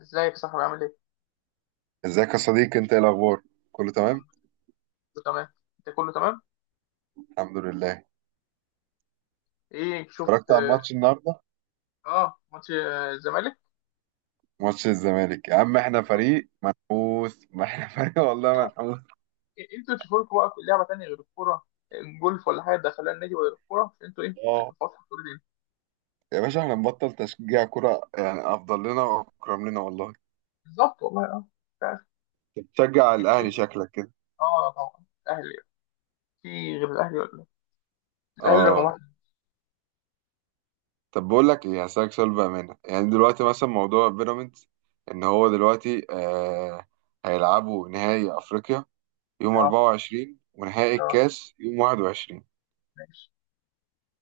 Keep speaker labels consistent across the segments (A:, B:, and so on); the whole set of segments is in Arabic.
A: ازيك يا صاحبي، عامل ايه؟
B: ازيك يا صديقي، انت ايه الاخبار؟ كله تمام،
A: كله تمام. انت كله تمام؟
B: الحمد لله.
A: ايه شفت؟
B: اتفرجت على
A: اه.
B: الماتش النهارده.
A: ماتش الزمالك.
B: ماتش الزمالك يا عم، احنا فريق منحوس، ما احنا فريق والله منحوس.
A: إيه، انتوا تشوفوا لكم بقى في لعبه تانيه غير الكوره؟ إيه، جولف ولا حاجه، دخلها النادي ولا الكوره عشان انتوا ايه بقيتوا
B: اه،
A: فاصل كل دي.
B: يا باشا احنا نبطل تشجيع كرة يعني افضل لنا واكرم لنا والله.
A: بالظبط والله. اه. مش عارف.
B: أنت بتشجع
A: يعني
B: الاهلي
A: ليه؟
B: شكلك كده.
A: اه طبعا الاهلي. في. غير الاهلي ولا إيه؟ الاهلي رقم
B: اه.
A: واحد.
B: طب بقول لك ايه، هسألك سؤال بامانه. يعني دلوقتي مثلا موضوع بيراميدز، ان هو دلوقتي هيلعبوا نهائي افريقيا يوم
A: اه.
B: 24، ونهائي
A: اه.
B: الكاس يوم 21.
A: ماشي.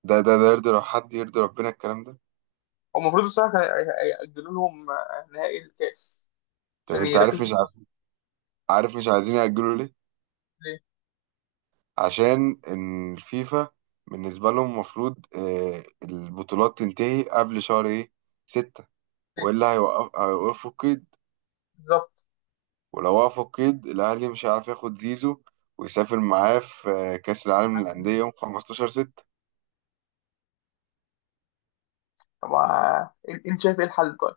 B: ده يرضي؟ لو حد يرضي ربنا الكلام ده.
A: هو المفروض الصراحه كان يأجلوا لهم نهائي الكاس
B: طب
A: عشان
B: انت عارف
A: يركزوا
B: مش
A: في الكورة.
B: عارف، عارف مش عايزين يأجلوا ليه؟
A: ليه؟
B: عشان ان الفيفا بالنسبة لهم المفروض البطولات تنتهي قبل شهر ايه، ستة،
A: ليه؟
B: والا هيوقفوا القيد.
A: بالظبط.
B: ولو وقفوا القيد الاهلي مش هيعرف ياخد زيزو ويسافر معاه في كأس العالم للأندية يوم 15 ستة.
A: طب انت شايف ايه الحل طيب؟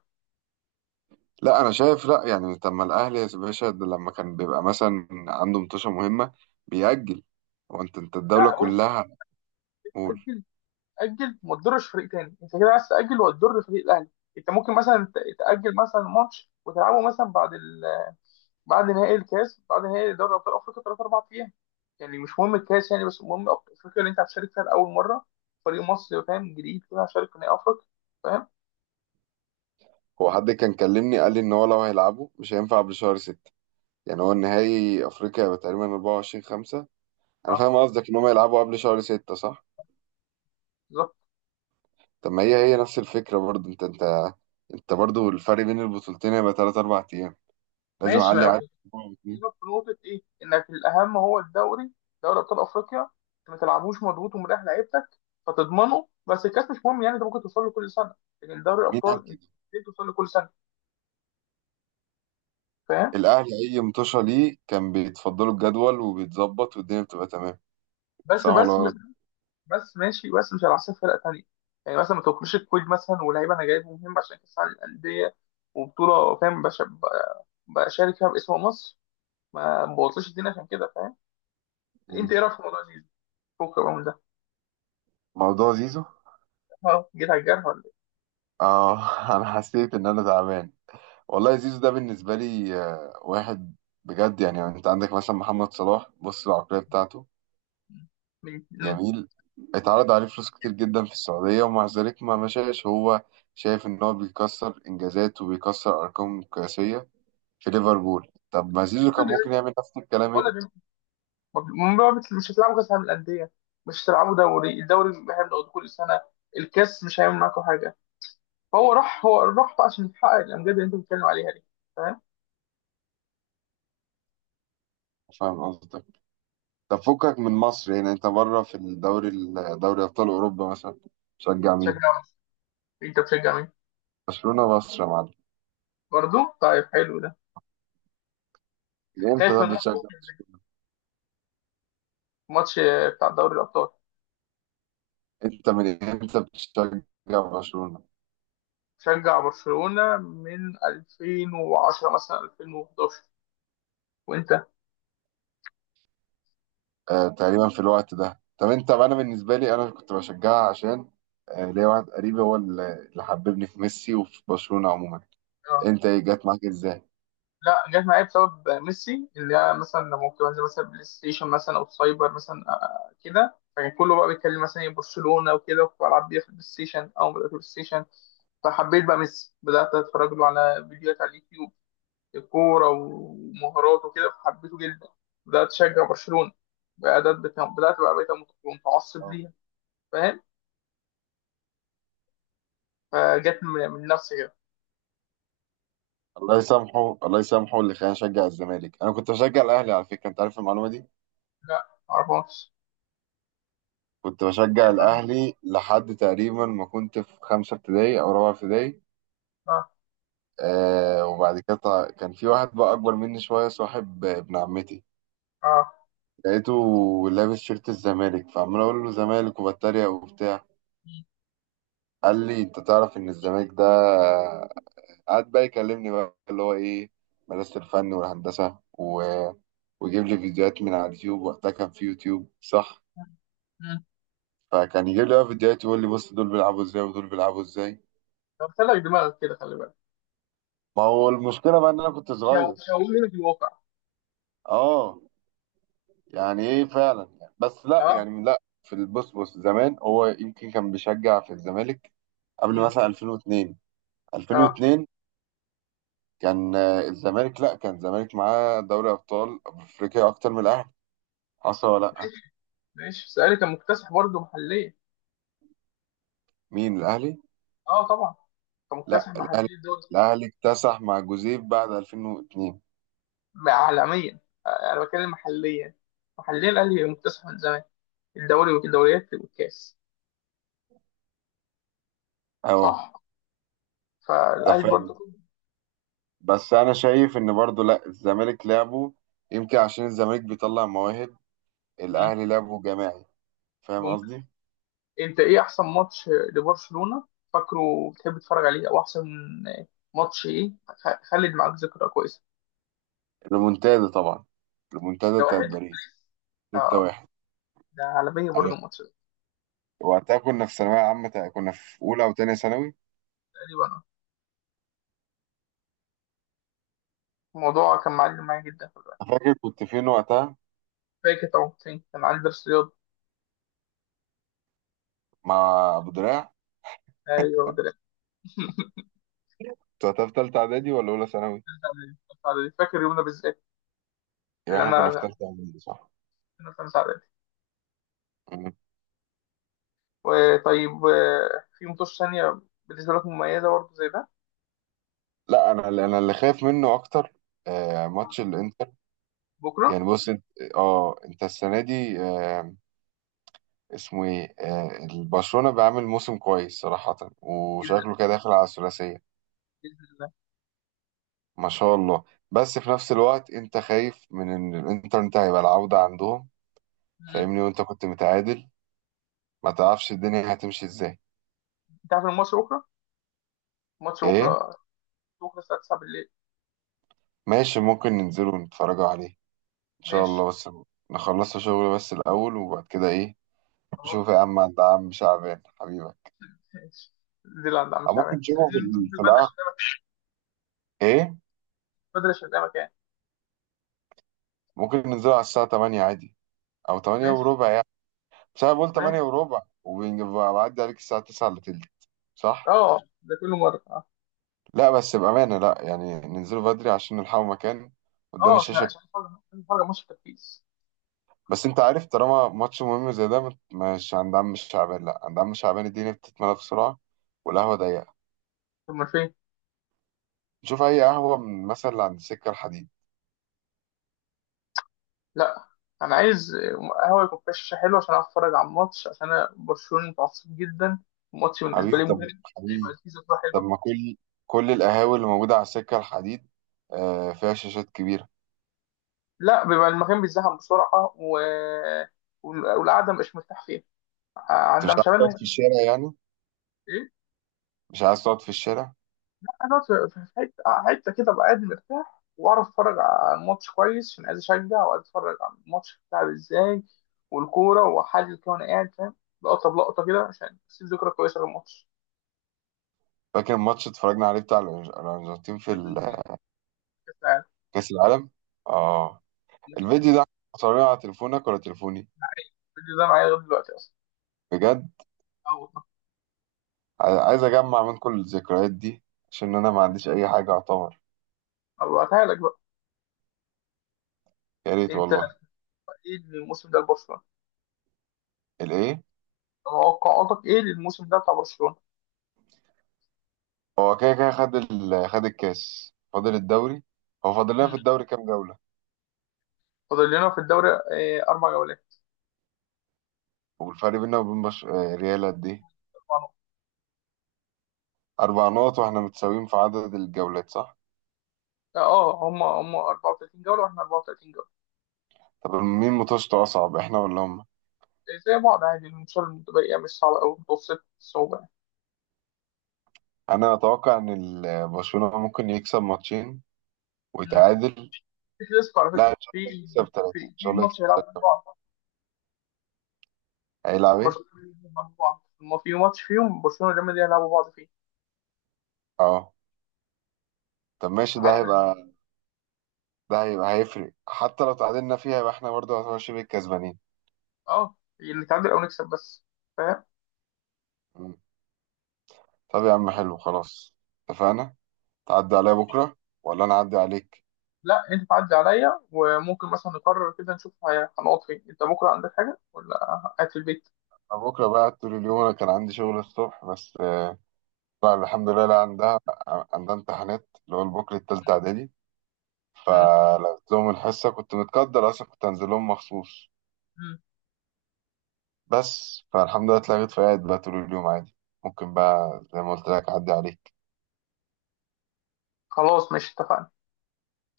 B: لا انا شايف، لا يعني طب ما الاهلي يا باشا ده لما كان بيبقى مثلا عنده مطوشة مهمة بيأجل، وانت الدولة
A: لا.
B: كلها.
A: بص.
B: قول.
A: اجل وما تضرش فريق تاني، انت كده عايز تاجل وهتضر فريق الاهلي. انت ممكن مثلا تاجل مثلا ماتش وتلعبه مثلا بعد نهائي الكاس، بعد نهائي دوري ابطال افريقيا 3 4 ايام. يعني مش مهم الكاس يعني، بس المهم افريقيا اللي انت هتشارك فيها لاول مره، فريق مصري فاهم جديد كده هشارك في نهائي افريقيا، فاهم.
B: هو حد كان كلمني قال لي ان هو لو هيلعبه مش هينفع قبل شهر ستة. يعني هو النهائي افريقيا هيبقى تقريبا 24 5. انا
A: اه.
B: فاهم قصدك ان هم يلعبوا قبل شهر ستة، صح؟
A: بالظبط.
B: طب ما هي، هي نفس الفكرة برضه. انت برضه الفرق بين البطولتين هيبقى 3 4 ايام، لازم
A: ماشي
B: اعلي
A: ما،
B: على أسبوع أو اتنين.
A: بكلمك في نقطة إيه؟ إنك الأهم هو الدوري، دوري أبطال أفريقيا، أنت ما تلعبوش مضغوط ومريح لعيبتك فتضمنه، بس الكاس مش مهم يعني، أنت ممكن توصل له كل سنة، لكن دوري
B: مين
A: الأبطال
B: قال
A: أنت
B: كده؟
A: مستحيل توصل له كل سنة، فاهم؟
B: الاهلي اي مطوشة ليه كان بيتفضلوا الجدول وبيتظبط والدنيا بتبقى تمام،
A: بس
B: صح ولا
A: بس
B: غلط؟
A: بس ماشي، بس مش على حساب فرق تانية، يعني مثلا ما تاكلش الكويت مثلا ولاعيبة أنا جايبهم مهم عشان كأس العالم للأندية وبطولة، فاهم بشارك فيها باسم مصر، ما بوظش الدنيا عشان كده فاهم؟ أنت إيه رأيك في الموضوع ده؟ فكك بقى من ده.
B: موضوع زيزو.
A: أه، جيت على الجرح ولا إيه؟
B: اه. انا حسيت ان انا تعبان والله. زيزو ده بالنسبة لي واحد بجد يعني. انت عندك مثلا محمد صلاح، بص العقلية بتاعته
A: مم.
B: جميل. اتعرض عليه فلوس كتير جدا في السعودية ومع ذلك ما مشاش، هو شايف ان هو بيكسر انجازات وبيكسر ارقام قياسية في ليفربول. طب ما زيزو كان ممكن يعمل نفس الكلام
A: ولا
B: هنا.
A: ما بت- مش هتلعبوا كاس عالم الانديه، مش هتلعبوا دوري، الدوري احنا بناخده كل سنه، الكاس مش هيعمل معاكم حاجه، فهو راح بقى عشان يحقق الامجاد اللي انت بتتكلم عليها دي، فاهم.
B: فاهم قصدك. طب فكك من مصر، يعني انت بره في دوري ابطال اوروبا مثلا بتشجع مين؟
A: تشجع مين؟ انت بتشجع مين؟
B: برشلونة مصر يا معلم.
A: برضه طيب. حلو ده.
B: من امتى
A: خايف
B: ده
A: من ماتش
B: بتشجع
A: بكرة؟
B: برشلونة؟
A: الماتش بتاع دوري الابطال.
B: انت من امتى بتشجع برشلونة؟
A: شجع برشلونه من 2010 مثلا 2011. وانت؟
B: تقريبا في الوقت ده. طب انت، انا بالنسبه لي انا كنت بشجعها عشان ليا واحد قريبي هو اللي حببني في ميسي وفي برشلونه عموما. انت ايه جت معاك ازاي؟
A: لا، جت معايا بسبب ميسي، اللي هي مثلا لما كنت بنزل مثلا بلاي ستيشن مثلا او سايبر مثلا، كده، فكان كله بقى بيتكلم مثلا إيه برشلونه وكده، وكنت بلعب بيها في البلاي ستيشن او بدات بلاي ستيشن فحبيت بقى ميسي، بدات اتفرج له على فيديوهات على اليوتيوب، الكوره ومهارات وكده، فحبيته جدا، بدات اشجع برشلونه، بدات بتا- بدات بقى بقيت متعصب
B: اه.
A: ليها. فاهم. فجت من نفسي كده.
B: الله يسامحه، الله يسامحه اللي خلاني اشجع الزمالك. انا كنت بشجع الاهلي على فكره، انت عارف المعلومه دي؟
A: لا، معرفهاش.
B: كنت بشجع الاهلي لحد تقريبا ما كنت في خمسه ابتدائي او رابعه ابتدائي.
A: اه.
B: آه، وبعد كده كان في واحد بقى اكبر مني شويه، صاحب ابن عمتي.
A: اه.
B: لقيته لابس شيرت الزمالك، فعمال اقول له زمالك وبتريق وبتاع.
A: م-
B: قال لي انت تعرف ان الزمالك ده، قعد بقى يكلمني بقى اللي هو ايه، مدرسة الفن والهندسة، و... ويجيب لي فيديوهات من على اليوتيوب. وقتها كان في يوتيوب، صح؟
A: م.
B: فكان يجيب لي بقى فيديوهات يقول لي بص، دول بيلعبوا ازاي ودول بيلعبوا ازاي.
A: قلت لك دماغك كده، خلي بالك.
B: ما هو المشكلة بقى ان انا كنت صغير.
A: شوهنا في الواقع.
B: اه. يعني ايه فعلا يعني. بس لا
A: اه.
B: يعني، لا، في البص زمان هو يمكن كان بيشجع في الزمالك قبل
A: مم.
B: مثلا 2002.
A: اه.
B: 2002 كان الزمالك، لا كان الزمالك معاه دوري ابطال افريقيا اكتر من الاهلي، حصل ولا لا؟
A: ماشي. ماشي، بس الاهلي كان مكتسح برضه محليا.
B: مين الاهلي؟
A: اه طبعا. كان
B: لا
A: مكتسح
B: الاهلي،
A: محليا دول.
B: الاهلي اكتسح مع جوزيب بعد 2002.
A: عالميا، انا بتكلم محليا، محليا الاهلي مكتسح من زمان، الدوري والدوريات والكاس.
B: اهو.
A: صح.
B: ده
A: فالاهلي
B: فعلا.
A: برضه.
B: بس انا شايف ان برضو لا، الزمالك لعبه، يمكن عشان الزمالك بيطلع مواهب،
A: مم.
B: الاهلي لعبه جماعي. فاهم
A: ممكن.
B: قصدي؟
A: انت ايه احسن ماتش لبرشلونة فاكره، بتحب تتفرج عليه، او احسن ماتش ايه خلد معاك ذكرى كويسة؟
B: ريمونتادا طبعا، ريمونتادا بتاعت
A: 6-1.
B: باريس
A: اه،
B: 6-1.
A: ده عالمية برضه
B: أنا-
A: الماتش ده.
B: وقتها كنا في ثانوية عامة، كنا في أولى أو تانية ثانوي.
A: تقريبا. الموضوع كان معلم معايا جدا.
B: فاكر كنت فين وقتها،
A: فاكر طبعا، حسين كان عندي درس رياضة.
B: مع أبو دراع؟
A: ايوه هو ده اللي.
B: انت في تالتة اعدادي ولا اولى ثانوي؟
A: خمسة إعدادي. فاكر يومنا بالذات.
B: يبقى
A: اللي
B: احنا كنا في
A: انا
B: تالتة اعدادي، صح؟
A: كنا في خمسة اعدادي.
B: مم.
A: وطيب، في مطوش ثانية بالنسبة لك مميزة برضه زي ده؟
B: لا انا اللي، انا اللي خايف منه اكتر، آه ماتش الانتر.
A: بكرة.
B: يعني بص انت، اه انت السنة دي آه، اسمه ايه؟ آه البرشلونة بيعمل موسم كويس صراحة،
A: جدا.
B: وشكله كده داخل على الثلاثية.
A: بإذن الله.
B: ما شاء الله. بس في نفس الوقت انت خايف من ان الانتر انت هيبقى العودة عندهم.
A: مم.
B: فاهمني؟ وانت كنت متعادل، ما تعرفش الدنيا هتمشي ازاي.
A: أنت عارف الماتش بكرة؟ الماتش
B: ايه؟
A: بكرة. بكرة الساعة 9 بالليل.
B: ماشي ممكن ننزلوا نتفرجوا عليه ان شاء
A: ماشي.
B: الله. بس نخلص شغل بس الاول، وبعد كده ايه، نشوف يا
A: خلاص.
B: عم عند عم شعبان حبيبك.
A: ماشي. دي اللي عند عم
B: أو ممكن
A: شعبان، بس عايزين ننزل
B: في القهوة. ايه
A: بدري عشان نعمل يعني.
B: ممكن ننزله على الساعه 8 عادي، او 8
A: ماشي.
B: وربع يعني. بس انا بقول
A: ماشي.
B: 8 وربع، وبعدي عليك الساعه 9 الا تلت، صح؟
A: اه ده كل مرة. اه.
B: لا بس بامانه لا يعني، ننزله بدري عشان نلحقوا مكان قدام الشاشه.
A: عشان نتفرج على ماتش التركيز.
B: بس انت عارف طالما ماتش مهم زي ده، مش عند عم شعبان، لا عند عم شعبان الدنيا بتتملى بسرعه والقهوه ضيقه.
A: طب ما فين؟
B: نشوف اي قهوه من مثلا اللي عند السكه الحديد.
A: لا، انا عايز قهوه يكون فيها شاشه حلوه، عشان اعرف اتفرج على الماتش، عشان انا برشلونه متعصب جدا، الماتش بالنسبه لي
B: حبيبي
A: مهم،
B: طب،
A: هيبقى
B: حبيبي،
A: فيه ذكرى
B: طب
A: حلوه.
B: ما كل، كل القهاوي اللي موجودة على السكة الحديد فيها شاشات كبيرة.
A: لا، بيبقى المكان بيتزحم بسرعه والقعده مش مرتاح فيها
B: انت
A: عندها،
B: مش عايز
A: مش عارف.
B: تقعد في الشارع يعني؟
A: ايه.
B: مش عايز تقعد في الشارع.
A: انا في حته، حته كده ابقى قاعد مرتاح واعرف اتفرج على الماتش كويس، عشان عايز اشجع وعايز اتفرج على الماتش بتاعي ازاي والكوره، واحلل كده وانا قاعد فاهم، لقطه بلقطه كده عشان اسيب ذكرى كويسه للماتش.
B: فاكر الماتش اتفرجنا عليه بتاع الأرجنتين في
A: لازم تيجي. كاس
B: كأس العالم؟ اه.
A: العالم.
B: الفيديو ده صورناه على تليفونك ولا تليفوني؟
A: الفيديو ده معايا لغايه دلوقتي اصلا.
B: بجد؟
A: او.
B: عايز اجمع من كل الذكريات دي عشان انا ما عنديش اي حاجة اعتبر.
A: ابعتها لك بقى.
B: يا ريت
A: انت
B: والله.
A: ايه الموسم ده لبرشلونه؟
B: الايه؟
A: توقعاتك ايه للموسم ده بتاع برشلونه؟
B: هو كده كده خد ال، خد الكاس فاضل الدوري. هو فاضل لنا في
A: مم.
B: الدوري كام جولة؟
A: فاضل لنا في الدوري اربع جولات.
B: والفرق بيننا وبين بش... آه، ريال قد إيه؟
A: اربع نقط.
B: أربع نقط، وإحنا متساويين في عدد الجولات، صح؟
A: اه، هم 34 جوله واحنا 34 جوله.
B: طب مين ماتشته أصعب، إحنا ولا هم؟
A: إيه، زي بعض عادي، الماتشات المتبقيه مش صعبه قوي، متوسط الصعوبه يعني.
B: أنا أتوقع إن برشلونة ممكن يكسب ماتشين
A: مم.
B: ويتعادل.
A: في كلاسيكو على فكره.
B: لا إن شاء
A: في
B: الله يكسب
A: في
B: ثلاثة، إن
A: في
B: شاء الله يكسب
A: ماتش هيلعبوا
B: ثلاثة.
A: بعض.
B: هيلعب إيه؟
A: برشلونه هيلعبوا بعض، ما في ماتش فيهم برشلونه وريال مدريد هيلعبوا بعض فيه.
B: أه. طب ماشي، ده
A: عادي.
B: هيبقى ده هيبقى هيفرق، حتى لو تعادلنا فيها يبقى إحنا برضه هنبقى شبه الكسبانين.
A: اه، اللي نتعادل او نكسب بس، فاهم.
B: مم. طب يا عم حلو خلاص، اتفقنا. تعدي عليا بكرة ولا أنا أعدي عليك؟
A: لا، انت تعدي عليا، وممكن مثلا نقرر كده نشوف هنقعد فين، انت بكره عندك حاجه ولا قاعد في البيت؟
B: أنا بكرة بقى طول اليوم، أنا كان عندي شغل الصبح بس لا الحمد لله، لا عندها، عندها امتحانات اللي هو البوكلة التالتة إعدادي،
A: مم.
B: فلقيت لهم الحصة كنت متقدر أصلا، كنت هنزل لهم مخصوص.
A: مم.
B: بس فالحمد لله اتلغيت، فقاعد بقى طول اليوم عادي. ممكن بقى زي ما قلت لك أعدي عليك.
A: خلاص ماشي، اتفقنا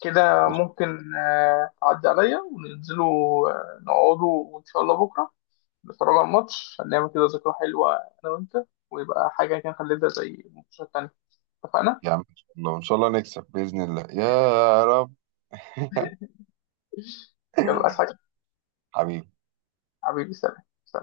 A: كده. ممكن تعدي عليا وننزلوا، نقعدوا، وان شاء الله بكره نتفرج على الماتش، هنعمل كده ذكرى حلوه انا وانت، ويبقى حاجه كده نخلدها زي الماتشات التانيه. اتفقنا.
B: يا عم إن شاء الله، إن شاء الله نكسب بإذن الله يا رب.
A: يلا، عايز حاجه؟
B: حبيبي.
A: حبيبي، سلام.